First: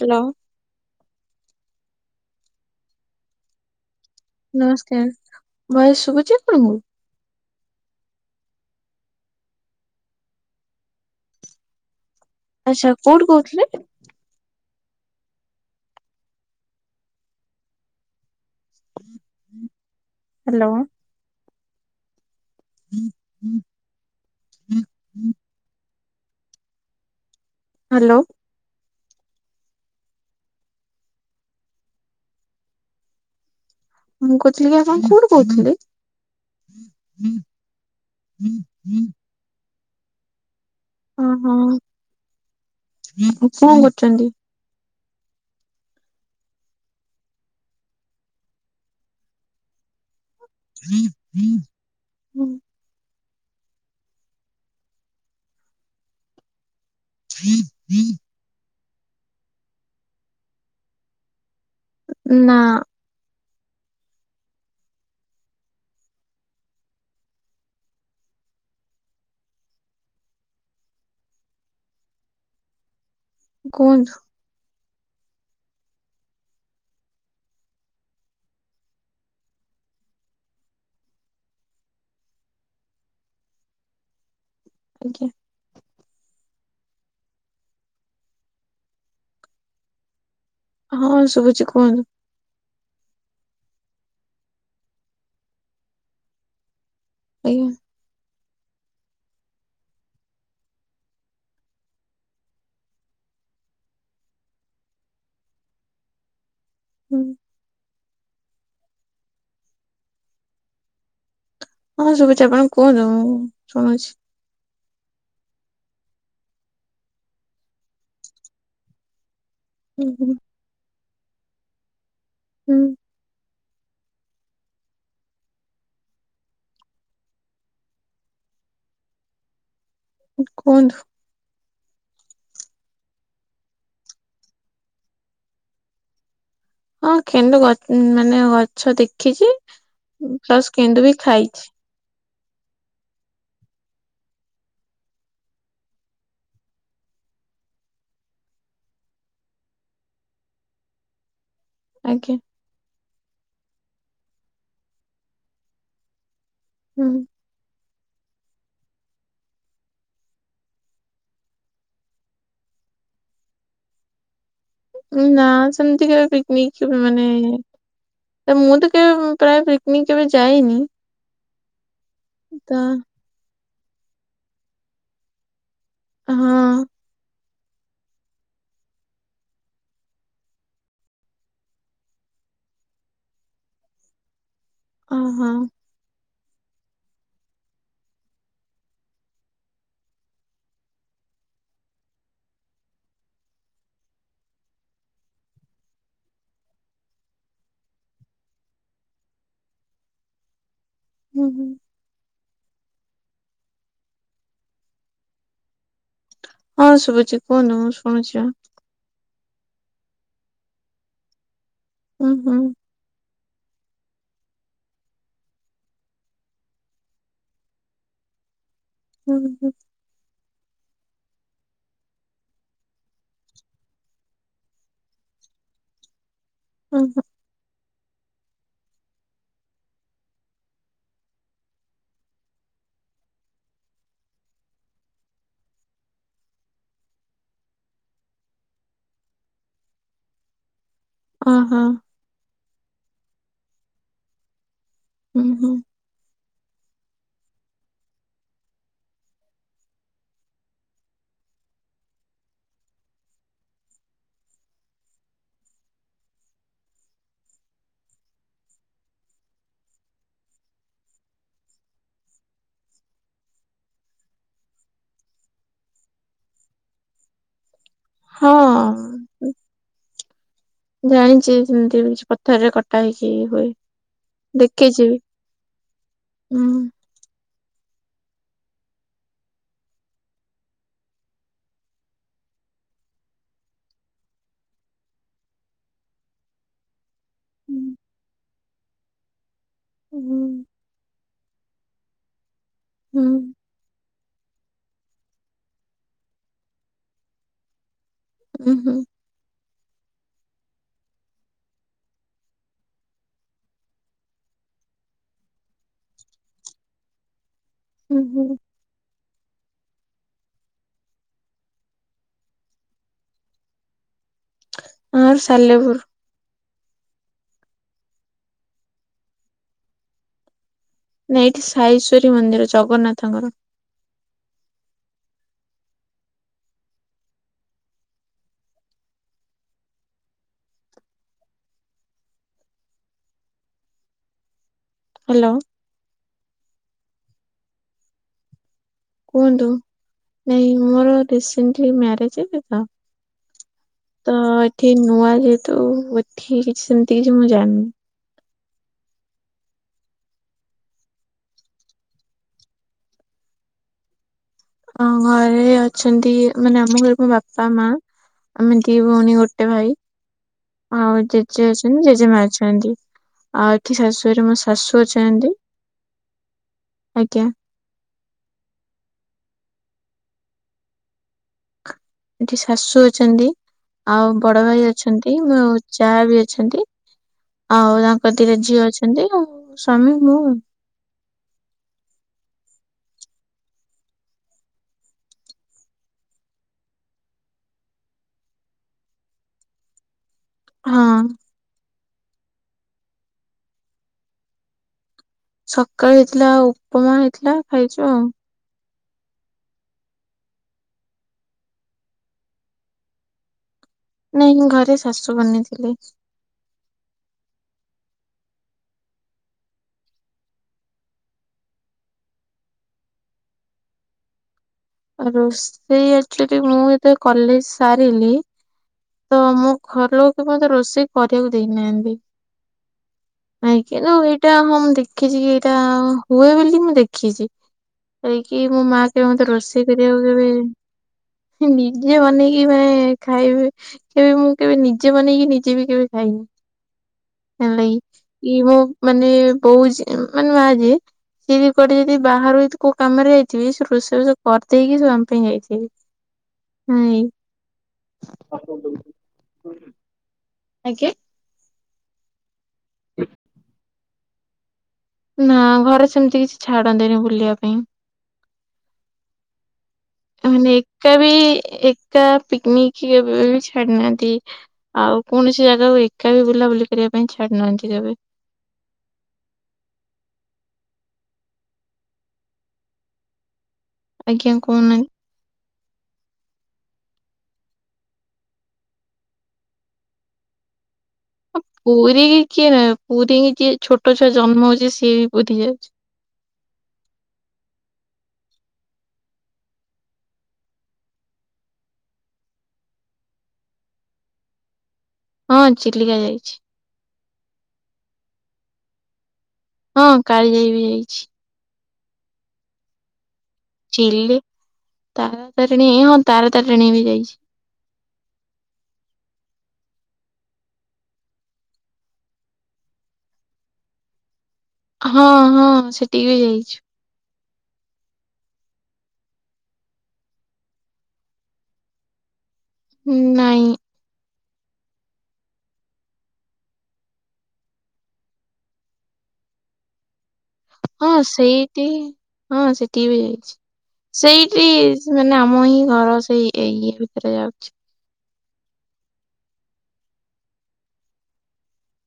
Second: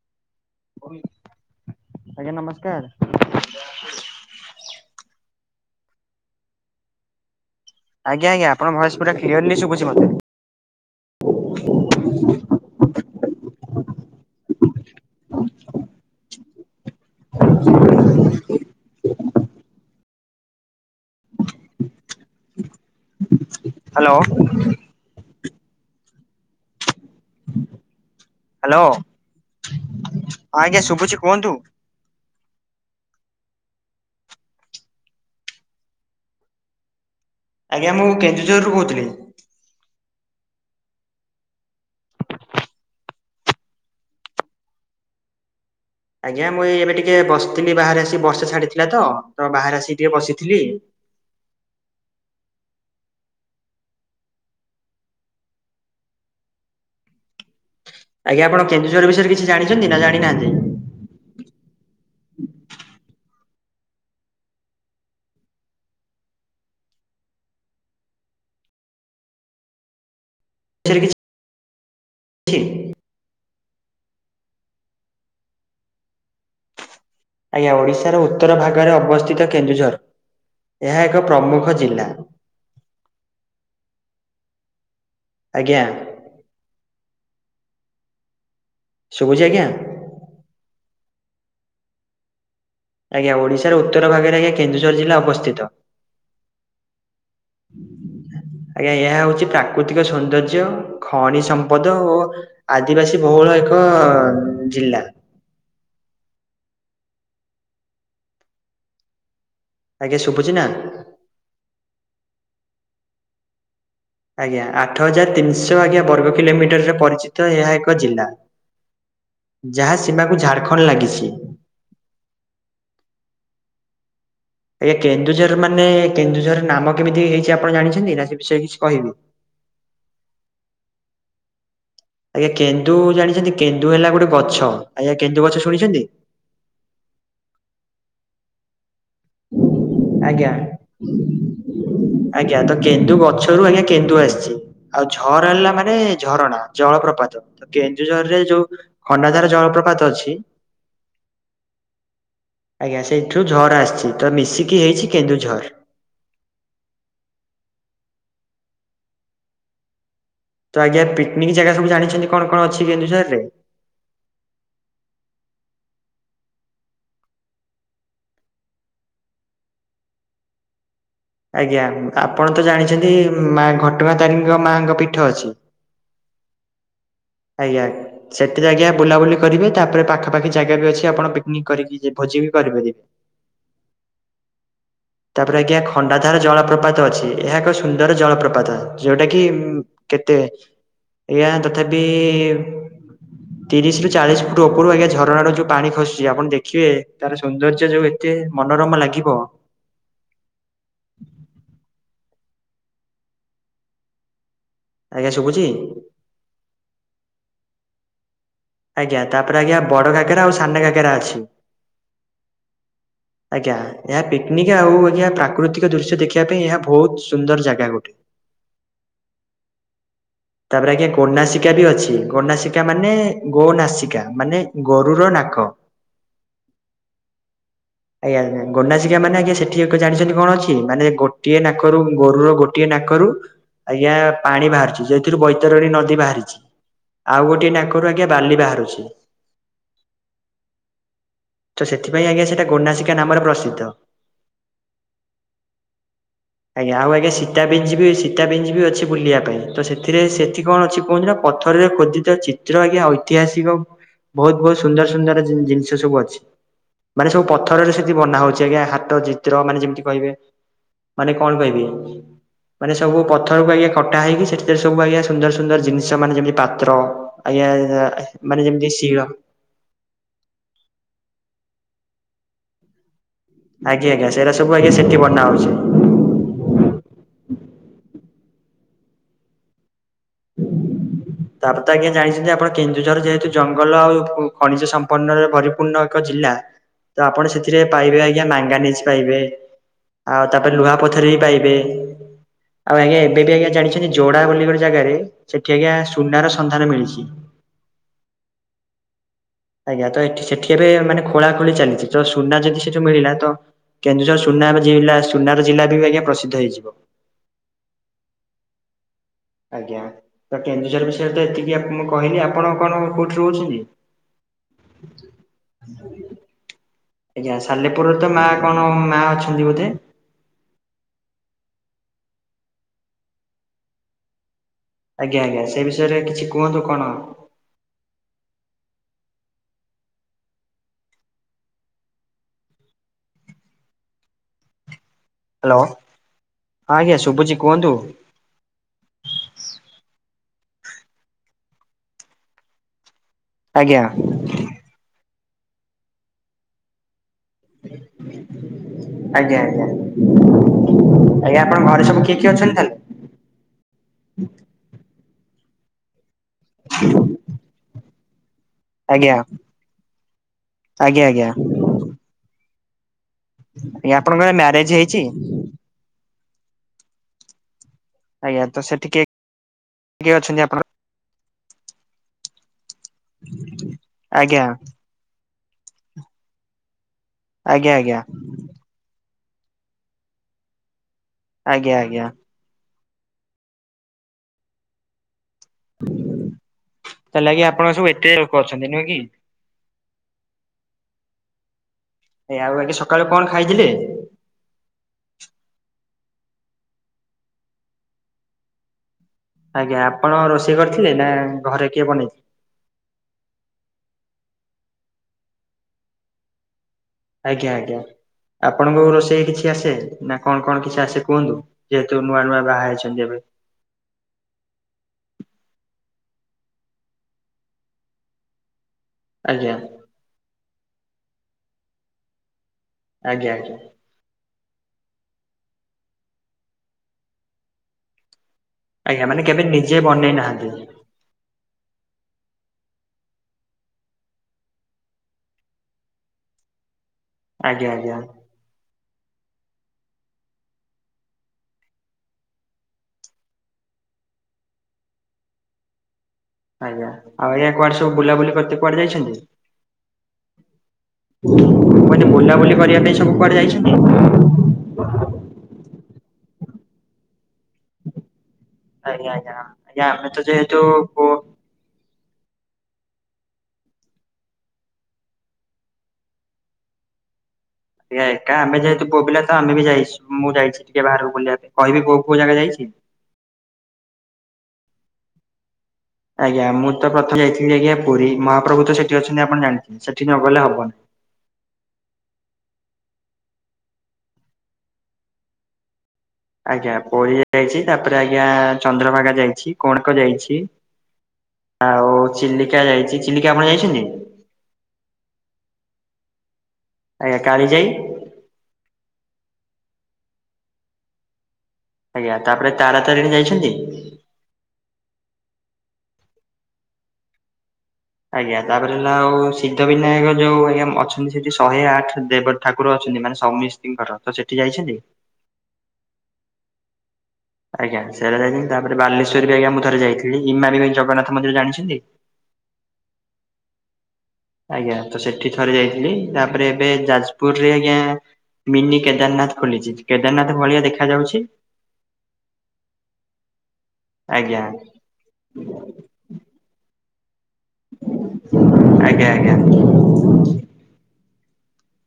Hello. ଆଜ୍ଞା ନମସ୍କାର। ନମସ୍କାର ଭଏସ ଶୁଭୁଚି ଆପଣଙ୍କୁ। ଆଜ୍ଞା ଆଜ୍ଞା ଆପଣଙ୍କ ଭଏସ ପୁରା କ୍ଲିଆର୍ଲି ସୁବୁଚି ମତେ। ଆଚ୍ଛା କୋଉଠୁ କହୁଥିଲେ? [inaudible] ହାଲୋ। ହୁଁ ହୁଁ। ହାଲୋ। [inaudible] ହାଲୋ। ହାଲୋ ହଁ ଆଜ୍ଞା ଶୁଭୁଛି କୁହନ୍ତୁ। ମୁଁ କହୁଥିଲି ଆପଣ କୋଉଠୁ କହୁଥିଲେ। ଆଜ୍ଞା ମୁଁ କେନ୍ଦୁଝରରୁ କହୁଥିଲି। ହଁ ହଁ [inaudible] କଣ କରୁଛନ୍ତି। ଆଜ୍ଞା ମୁଁ ଏଇ ଏବେ ଟିକେ ବସିଥିଲି ବାହାରେ ଆସିକି ବର୍ଷା ଛାଡିଥିଲା ତ ବାହାରେ ଆସିକି ଟିକେ ବସିଥିଲି ହଁ। [inaudible] ଆଜ୍ଞା ଆପଣ କେନ୍ଦୁଝର ବିଷୟରେ କିଛି ଜାଣିଛନ୍ତି ନା ଜାଣିନାହାନ୍ତି। ନା [unintelligible] କୁହନ୍ତୁ? ଆଜ୍ଞା ଓଡିଶାର ଉତ୍ତର ଭାଗରେ ଅବସ୍ଥିତ କେନ୍ଦୁଝର ଏହା ଏକ ପ୍ରମୁଖ ଜିଲ୍ଲା। ଆଜ୍ଞା। ଆଜ୍ଞା। ସବୁଚି ଆଜ୍ଞା। ହଁ ଶୁବୁଚି କୁହନ୍ତୁ? ଆଜ୍ଞା ଓଡିଶାର ଉତ୍ତର ଭାଗରେ ଆଜ୍ଞା କେନ୍ଦୁଝର ଜିଲ୍ଲା ଅବସ୍ଥିତ। ଆଜ୍ଞା। ଆଜ୍ଞା ଏହା ହଉଛି ପ୍ରାକୃତିକ ସୌନ୍ଦର୍ଯ୍ୟ ଖଣି ସମ୍ପଦ ଓ ଆଦିବାସୀ ବହୁଳ ଏକ ଜିଲ୍ଲା। ହୁଁ। ଆଜ୍ଞା ଶୁବୁଚି ନା। ହଁ ଶୁବୁଚି ଆପଣ କୁହନ୍ତୁ ମୁଁ ଶୁଣୁଛି। ଆଜ୍ଞା ଆଠ ହଜାର ତିନିଶହ ଆଜ୍ଞା ବର୍ଗ କିଲୋମିଟରରେ ପରିଚିତ ଏହା ଏକ ଜିଲ୍ଲା। ଯାହା ହୁଁ ହୁଁ ସିମାକୁ ଝାଡ଼ଖଣ୍ଡ ଲାଗିଛି। ହୁଁ। ଆଜ୍ଞା କେନ୍ଦୁଝର ମାନେ କେନ୍ଦୁଝର ନାମ କେମିତି ହେଇଛି ଆପଣ ଜାଣିଛନ୍ତି ନା ସେ ବିଷୟରେ କିଛି କହିବି। କୁହନ୍ତୁ? ଆଜ୍ଞା କେନ୍ଦୁ ଜାଣିଛନ୍ତି କେନ୍ଦୁ ହେଲା ଗୋଟେ ଗଛ ଆଜ୍ଞା କେନ୍ଦୁ ଗଛ ଶୁଣିଚନ୍ତି। ହଁ ଖେନ୍ଦୁ ଗ ମାନେ ଗଛ ଦେଖିଛି ଆଜ୍ଞା ପ୍ଲସ କେନ୍ଦୁ ବି ଖାଇଛି। ଆଜ୍ଞା ତ କେନ୍ଦୁ ଗଛରୁ ଆଜ୍ଞା କେନ୍ଦୁ ଆସିଚି। ଆଉ ଝର ହେଲା ମାନେ ଝରଣା ଜଳପ୍ରପାତ। ତ କେନ୍ଦୁଝରରେ ଯୋଉ ଖଣ୍ଡାଧାର ଜଳପ୍ରପାତ ଅଛି। ଆଜ୍ଞା। ଆଜ୍ଞା ସେଇଠୁ ଝର ଆସିଛି ତ ମିଶିକି ହେଇଛି କେନ୍ଦୁ ଝର। ହୁଁ। ତ ଆଜ୍ଞା ପିକନିକ ଜାଗା ସବୁ ଜାଣିଛନ୍ତି କଣ କଣ ଅଛି କେନ୍ଦୁଝର ରେ। ନା ସେମତି କେବେ ପିକନିକ କେବେ ମାନେ ତ ମୁଁ ତ କେବେ ପ୍ରାୟ ପିକନିକ କେବେ ଯାଇନି। ଆଜ୍ଞା ଆପଣ ତ ଜାଣିଛନ୍ତି ମା ଘଟଗାଁ ତାରିଣୀଙ୍କ ମାଙ୍କ ପୀଠ ଅଛି। ହଁ। ଆଜ୍ଞା। ସେତିରେ ଆଜ୍ଞା ବୁଲାବୁଲି କରିବେ ତାପରେ ପାଖାପାଖି ଜାଗା ବି ଅଛି ଆପଣ ପିକନିକ କରିକି ଭୋଜି ବି କରିପାରିବେ। ଓହୋ ତାପରେ ଆଜ୍ଞା ଖ ଖଣ୍ଡାଧାର ଜଳପ୍ରପାତ ଅଛି ଏହା ଏକ ସୁନ୍ଦର ଜଳପ୍ରପାତ ଯୋଉଟା କି ଉଁ କେତେ ଏହା ତଥାବି ତିରିଶ ରୁ ଚାଳିଶ ଫୁଟ ଉପରୁ ଆଜ୍ଞା ଝରଣା ର ଯୋଉ ପାଣି ଖସୁଚି ଆପଣ ଦେଖିବେ ତାର ସୌନ୍ଦର୍ଯ୍ୟ ଯୋଉ ତେ ମନୋରମା ଲାଗିବ। ହୁଁ ହୁଁ ଆଜ୍ଞା ଶୁବୁଚି। ହଁ ଶୁବୁଚି କୁହୁନୁ ଶୁଣୁଚି ଆ ଆଜ୍ଞା ତାପରେ ଆଜ୍ଞା ବଡ ଘାଗେରା ଆଉ ସାନା ଘାଗେରା ଅଛି। ହୁଁ ହୁଁ ଆଜ୍ଞା। ଏହା ପିକନିକ୍ ଆଉ ଆଜ୍ଞା ପ୍ରାକୃତିକ ଦୃଶ୍ୟ ଦେଖିବା ପାଇଁ ଏହା ବହୁତ ସୁନ୍ଦର ଜାଗା ଗୋଟେ। ହୁଁ ହୁଁ ତାପରେ ଆଜ୍ଞା ଗୋନାସିକା ବି ଅଛି। ଗୋନାସିକା ମାନେ ଗୋ ନାସିକା ମାନେ ଗୋରୁର ନାକ। ଉଁ ହୁଁ। ଆଜ୍ଞା। ଗୋନାସିକା ମାନେ ଆଜ୍ଞା ସେଠି ଏକ ଜାଣିଛନ୍ତି କଣ ଅଛି, ମାନେ ଗୋଟିଏ ନାକରୁ ଗୋରୁ ରୋ ଗୋ ଗୋଟିଏ ନାକରୁ ଆଜ୍ଞା ପାଣି ବାହାରୁଚି। ଯେ ଏଥିରୁ ବୈତରଣୀ ନଦୀ ବାହାରିଚି। ଆଉ ଗୋଟିଏ ନାକରୁ ଆଜ୍ଞା ବାଲି ବାହାରୁଚି। [inaudible] ଓହୋ ତ ସେଥିପାଇଁ ଆଜ୍ଞା ସେଟା ଗୋନାସିକା ନାମରେ ପ୍ରସିଦ୍ଧ। ହୁଁ ହୁଁ। ଆଜ୍ଞା ଆଉ ଆଜ୍ଞା ସୀତାବିଞ୍ଜି ବି ସୀତାବିଞ୍ଜି ବି ଅଛି ବୁଲିବା ପାଇଁ। ତ ସେ ସେଥିରେ ସେଠି କଣ ଅଛି କୁହନ୍ତ ନା ପଥରରେ ଖୋଦିତ ଚିତ୍ର ଆଜ୍ଞା ଐତିହାସିକ ବହୁତ୍ ବହୁତ୍ ସୁନ୍ଦର ସୁନ୍ଦର ଜିନ୍ ଜିନିଷ ସବୁ ଅଛି। ମାନେ ସବୁ ପଥରରେ ସେଠି ବନା ହଉଚି ଆଜ୍ଞା ହାତ ଚିତ୍ର ମାନେ ଯେମିତି କହିବେ। ମାନେ କଣ କହିବି ମାନେ ସବୁ ପଥରକୁ ଆଜ୍ଞା କଟା ହେଇକି ସେଠି ସେଥିରେ ସବୁ ଆଜ୍ଞା ସୁନ୍ଦର ସୁନ୍ଦର ଜିନିଷ ମାନେ ଯେମିତି ପାତ୍ର ଆଜ୍ଞା ହଁ। ମାନେ ଯେମିତି ଶିଳ ଜାଣିଚି ସେମିତି କିଛି ପଥରରେ କ ଟାହେଇକି ହୁଏ। ଆଜ୍ଞା ଆଜ୍ଞା ସେଇଟା ସବୁ ଆଜ୍ଞା ଦେଖିଚି ସେଠି ବି ବନା ହଉଛି। ହୁଁ। ତାପରେ ତ ଆଜ୍ଞା ଜାଣିଛନ୍ତି ଆପଣ କେନ୍ଦୁଝର ଯେହେତୁ ଜଙ୍ଗଲ ଆଉ ଖଣିଜ ସମ୍ପନ୍ନରେ ପରିପୂର୍ଣ୍ଣ ଏକ ଜିଲ୍ଲା। ତ ଆପଣ ସେଥିରେ ହୁଁ ପାଇବେ ଆଜ୍ଞା ମାଙ୍ଗାନିଜ୍ ପାଇବେ। ଆଉ ହୁଁ ତାପରେ ଲୁହା ପଥର ବି ପାଇବେ। ଆଉ ଆଜ୍ଞା ଏବେ ବି ଆଜ୍ଞା ଜାଣି ଯୋଡା ବୋଲି ଗୋଟେ ଜାଗାରେ ସେଠି ଆଜ୍ଞା ସୁନାର ସନ୍ଧାନ ମିଳିଚି। ଉଁ ହୁଁ। ଆଜ୍ଞା। ତ ଏଠି ସେଠି ରେ ଏବେ ମାନେ ଖୋଳାଖୋଳି ଚାଲିଚି ତ ସୁନା ଯଦି ସେଠୁ ମିଳିଲା ତ କେନ୍ଦୁଝର ସୁନା ଜିଲ୍ଲା ସୁନାର ଜିଲ୍ଲା ବି ଆଜ୍ଞା ପ୍ରସିଦ୍ଧ ହେଇଯିବ। ଉଁ ହୁଁ। ଆଜ୍ଞା। ତ କେନ୍ଦୁଝର ବିଷୟରେ ତ ଏତିକି ମୁଁ କହିଲି। ଆପଣ କଣ କୋଉଠି ରହୁଛନ୍ତି? ଆମର ସାଲେପୁର। ଆଜ୍ଞା। ସାଲେପୁରରେ ତ ମା କଣ ମା ଅଛନ୍ତି ବୋଧେ? ନା ଏଇଠି ସାଇଶ୍ଵରୀ ମନ୍ଦିର ଜଗନ୍ନାଥଙ୍କର। ଆଜ୍ଞା ଆଜ୍ଞା। ସେ ବିଷୟରେ କିଛି କୁହନ୍ତୁ କଣ। ହାଲୋ। ହାଲୋ। ହଁ ଆଜ୍ଞା ଶୁଭୁଚି କୁହନ୍ତୁ। କୁହନ୍ତୁ। ନାଇଁ ମୋର ରିସେଣ୍ଟଲି ମ୍ୟାରେଜ୍ ଏବେ ତ ଆଜ୍ଞା। ତ ଏଠି ନୂଆ ଯେହେତୁ, ଏଠି କିଛି ସେମିତି କିଛି ମୁଁ ଜାଣିନି। ଆଜ୍ଞା ଆଜ୍ଞା। ଆଜ୍ଞା ଆପଣ ଘରେ ସବୁ କିଏ କିଏ ଅଛନ୍ତି ତାହେଲେ? ଆମ ଘରେ ଅଛନ୍ତି ମାନେ ଆମ ଘରେ ମୋ ବାପା ମା ଆମେ ଦି ଆଜ୍ଞା ଭଉଣୀ ଗୋଟେ ଭାଇ। ଆଉ ଆଜ୍ଞା ଆଜ୍ଞା ଜେଜେ ଅଛନ୍ତି ଜେଜେମା ଅଛନ୍ତି। ଆଉ ଏଠି ଆଜ୍ଞା ଶାଶୁଘରେ ଆପଣଙ୍କର ମୋ ମ୍ୟାରେଜ ଶାଶୁ ହେଇଛି? ଅଛନ୍ତି। ଆଜ୍ଞା। ଆଜ୍ଞା। ତ ସେଠି କେ କିଏ ଅଛନ୍ତି ଆପଣ ଏଠି ଶାଶୁ ଅଛନ୍ତି ଆଉ ବଡ ଆଜ୍ଞା ଭାଇ ଆଜ୍ଞା ଅ ଅଛନ୍ତି ମୋ ଜା ବି ଅଛନ୍ତି ଆଜ୍ଞା ଆଉ ତାଙ୍କ ଦିଟା ଝିଅ ଅଛ ଏମତି ଆ ସ୍ୱାମୀ ମୁଁ ଆଉ ଆଜ୍ଞା ଆଜ୍ଞା। ତାଲେଗି ଆପଣ ସବୁ ଏତେ ଲୋକ ଅଛନ୍ତି ନୁହେଁ କି? ହଁ। ଏ ଆଉ ଆଜି ସକାଳୁ କଣ ଖାଇଥିଲେ? ସକାଳେ ହେଇଥିଲା ଉପମା ହେଇଥିଲା ଖାଇଛୁ ଆଉ। ଆଜ୍ଞା ଆପଣ ରୋଷେଇ କରିଥିଲେ ନା ଘରେ କିଏ ବନେଇ ନାଇଁ ଘରେ ଶାଶୁ ବନେଇଥିଲେ। ଆଜ୍ଞା ଆଜ୍ଞା ଆପଣଙ୍କ ରୋଷେଇ କିଛି ଆସେ ନା କଣ କଣ କିଛି ଆସେ କୁହନ୍ତୁ? ଯେହେତୁ ନୂଆ ନୂଆ ବାହା ହେଇଛନ୍ତି ଏବେ ଆ ରୋଷେଇ ଆକଚୁଆଲି ମୁଁ ଏତେ କଲେଜ ସାରିଲି ତ ମୁଁ ଆଜ୍ଞା ଘର ଲୋକ କି ମୋତେ ରୋଷେଇ କରିବାକୁ ଦେଇନାହାନ୍ତି। ଆଜ୍ଞା ଆଜ୍ଞା। ଯୋଉ ଏଇଟା ହଁ ମୁଁ ଦେଖିଛି କି ଏଇଟା ହୁଏ ବୋଲି ମୁଁ ଦେଖିଛି ହେଇକି ମୋ ମାଆ କେବେ ଆଜ୍ଞା ମାନେ ମୋତେ ରୋଷେଇ ନିଜେ କରିବାକୁ ବନେଇ କେବେ ନାହାନ୍ତି ନିଜେ ବନେଇକି [unintelligible] ଖାଇବେ କେବେ ମୁଁ କେବେ ନିଜେ ବନେଇକି ନିଜେ ବି କେବେ ଖାଇନି ହେ ଆଜ୍ଞା ନାଇ ଆଜ୍ଞା ଇ ମୋ ମାନେ ବୋଉ ମାନେ ମା ଯେ ଯିଦି କୁଆଟେ ଯଦି ବାହାରୁ ଯଦି କୋଉ କାମରେ ଯାଇଥିବି ସେ ରୋଷେଇ ରୋଷ କରିଦେଇକି ସେ ଆମ ପାଇଁ ଯାଇଥିବି। [inaudible] ଆଜ୍ଞା। ଆଉ ଆଜ୍ଞା କୁଆଡେ ସବୁ ବୁଲାବୁଲି କରତେ କୁଆଡେ ଯାଇଛନ୍ତି। ଆଜ୍ଞା। ମୁଁ କହିଲି ବୁଲାବୁଲି କରିବା ପାଇଁ ସବୁ କୁଆଡେ ଯାଇଛନ୍ତି? ନା ଘରେ ସେମିତି କିଛି ଛାଡନ୍ତିନି ବୁଲିବା ପାଇଁ। ଆଜ୍ଞା ଆଜ୍ଞା ହଁ। ମାନେ ଏକା ବି ଏକା ପିକନିକ କେବେ ବି ଛାଡ଼ି ନାହାନ୍ତି। ଆଉ କୌଣସି ଜାଗାକୁ ଏକା ବି ବୁଲାବୁଲି କରିବା ପାଇଁ ଛାଡିନାହାନ୍ତି କେବେ। ଆ ଏକା ଆମେ ଯେହେତୁ ପୁ୍ଅପିଲା ଆମେ ବି ଯଛୁଁ ଯଛି ଟିକେ ବାହାରକୁ ବୁଲିବା ପାଇଁ କହିବି କୋଉ କୋଉ ଜାଗା ଯାଇଛି। ଆଜ୍ଞା କହୁନାହାନ୍ତି। ଆଜ୍ଞା ମୁଁ ତ ପ୍ରଥମେ ଯାଇଥିଲି ଆଜ୍ଞା ପୁରୀ ମହାପ୍ରଭୁ ତ ସେଠି ଅଛନ୍ତି ଆପଣ ଜାଣିଥିଲେ ସେଠି ନଗଲେ ହବନି। ପୁରୀ କି କିଏ ନା ପୁରୀ କି ଯିଏ ଛୋଟ ଛୁଆ ଜନ୍ମ ହଉଛି ସିଏ ବି ପୂରି ଯାଉଛି। ଆଜ୍ଞା ପୂରୀ ଯାଇଛି। ତାପରେ ଆଜ୍ଞା ଚନ୍ଦ୍ରଭାଗା ଯାଇଛି। କୋଣାର୍କ ଯାଇଛି। ଆଉ ଚିଲିକା ଯାଇଛି। ଚିଲିକା ଆପଣ ଯାଇଛନ୍ତି? ହଁ ଚିଲିକା ଯାଇଛି। ଆଜ୍ଞା କାଳିଯାଇ। ହଁ କାଳି ଯାଇ ବି ଯାଇଛି। ଆଜ୍ଞା ତାପରେ ତାରାତାରିଣୀ ଯାଇଛନ୍ତି? [unintelligible] ତାର ତାରିଣୀ ହଁ ତାରା ତାରିଣୀ ବି ଯାଇଛି। ଆଜ୍ଞା ତାପରେ ହେଲା ଆଉ ସିଦ୍ଧ ବିନାୟକ। ଯୋଉ ଆଜ୍ଞା ଅଛନ୍ତି ସେଠି ଶହେ ଆଠ ଦେବ ଠାକୁର ଅଛନ୍ତି ମାନେ ସମିସ୍ତଙ୍କର ତ ସେଠି ଯାଇଛନ୍ତି। ହଁ ହଁ ସେଠିକି ବି ଯାଇଛି। ଆଜ୍ଞା ସେଟା ଯାଇଛନ୍ତି ତାପରେ ବାଲେସ୍ୱର ବି ଆଜ୍ଞା ମୁଁ ଥରେ ଯାଇଥିଲି। ଇମା ବି ଜଗନ୍ନାଥ ମନ୍ଦିର ଜାଣିଛନ୍ତି। ଉଁ ନାଇଁ। ଆଜ୍ଞା ତ ସେଠି ଥରେ ଯାଇଥିଲି। ତାପରେ ଏବେ ଯାଜପୁର ରେ ଆଜ୍ଞା ମିନି କେଦାରନାଥ ଖୋଲିଛି। କେଦାରନାଥ ଭଳିଆ ଦେଖା ହଁ ଯାଉଛି ସେଇଠି ହଁ ସେଠିକି ବି ଯାଇଛି। ଆଜ୍ଞା ସେଇଠି ମାନେ ଆମ ହିଁ ଘର ସେଇ ଏଇ ଇଏ ଭିତରେ ଯାଉଛି। ଆଜ୍ଞା ଆଜ୍ଞା।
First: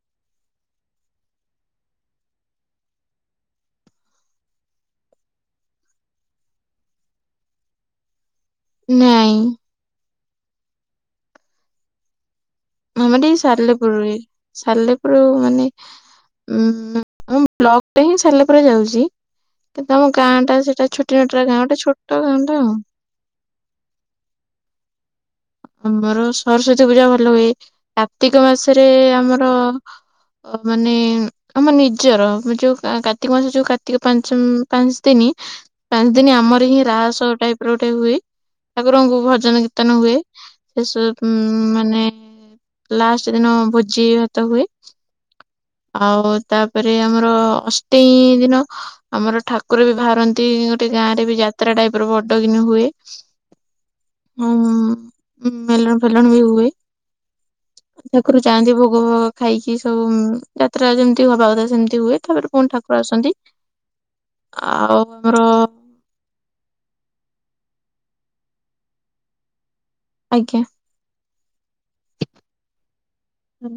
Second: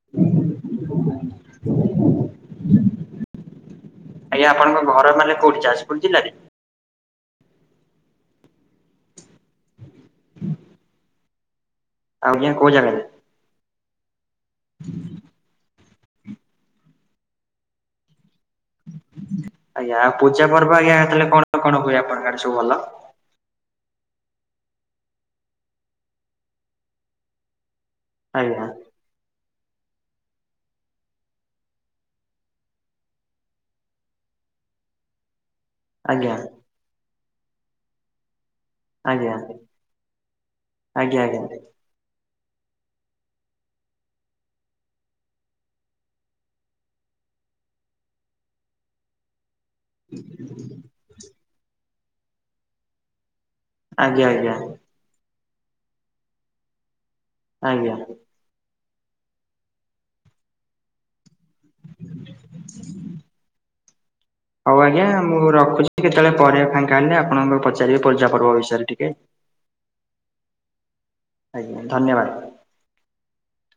[inaudible] ଆଜ୍ଞା ଆପଣଙ୍କ ଘର ମାନେ କୋଉଠି ଯାଜପୁର ଜିଲ୍ଲାରେ? ନାଇଁ। ଆଜ୍ଞା କୋଉ ଜାଗା? ଆମର ଏଇ ସାଲେପୁୁରରେ ପଡ ଏ ସାଲେପୁର ମାନେ ଉ ବ୍ଲକ ଟା ହିଁ ସାଲେପୁରରେ ଯାଉଛି। କିନ୍ତୁ ଆଜ୍ଞା ଆମ ଆଉ ଗାଁ ପୂଜା ଟା ପର୍ବ ସେଇଟା ଆଜ୍ଞା ଛୋଟିଆ ତାହେଲେ କଣ ଟା ଗାଁ କଣ ଟା ହୁଏ ଛୋଟ ଆପଣଙ୍କ ଆଡେ ଗାଁ ସବୁ ଟା ଭଲ? ଆଉ। ଆମର ସରସ୍ଵତୀ ପୂଜା ଭଲ ହୁଏ। କାର୍ତ୍ତିକ ଆଜ୍ଞା ମାସରେ ଆମର ଅ ମାନେ ଆମ ନିଜର। ଯୋଉ କା କାର୍ତ୍ତିକ ମାସ ଯୋଉ କାର୍ତ୍ତିକ ପାଞ୍ଚ ପାଞ୍ଚ ଦିନି ପାଞ୍ଚ ଦିନ ଆଜ୍ଞା ଆମର ହିଁ ରାସ ଟାଇପ ର ଗୋଟେ ହୁଏ। ଠାକୁରଙ୍କୁ ଆଜ୍ଞା ଭଜନ କୀର୍ତ୍ତନ ହୁଏ। ସେ ଆଜ୍ଞା ସବୁ ଆଜ୍ଞା। ମାନେ ଲାଷ୍ଟ ଦିନ ଭୋଜି ଭାତ ହୁଏ। ଆଉ ତାପରେ ଆମର ଅଷ୍ଟମି ଦିନ ଆମର ଠାକୁ ଠାକୁର ବି ବାହାରନ୍ତି ଗୋଟେ ଗାଁ ରେ ବି ଯାତ୍ରା ଟାଇପର ବଡକିିନି ହୁଏ। ଆଜ୍ଞା ଆଜ୍ଞା। ହଁ ମେଲଣ ଫେଲଣ ବି ହୁଏ। ଆଜ୍ଞା। ଆ କର ଯାଆନ୍ତି ଭୋଗ ଫୋଗ ଖାଇକି ସବୁ। ଯାତ୍ରା ଯେମିତି ହବା କଥା ସେମିତି ହୁଏ। ତାପରେ ପୁଣି ଠାକୁର ଆସନ୍ତି। ହଉ ଆଉ ଆଜ୍ଞା ଆମର ମୁଁ ରଖୁଛି କେତେବେଳେ ପରେ ଫାଙ୍କା ହେଲେ ଆପଣଙ୍କୁ ପଚାରିବି ପୂଜା ପର୍ବ ବିଷୟରେ ଟିକେ। ଆଜ୍ଞା। ଆଜ୍ଞା ଧନ୍ୟବାଦ। ହୁଁ।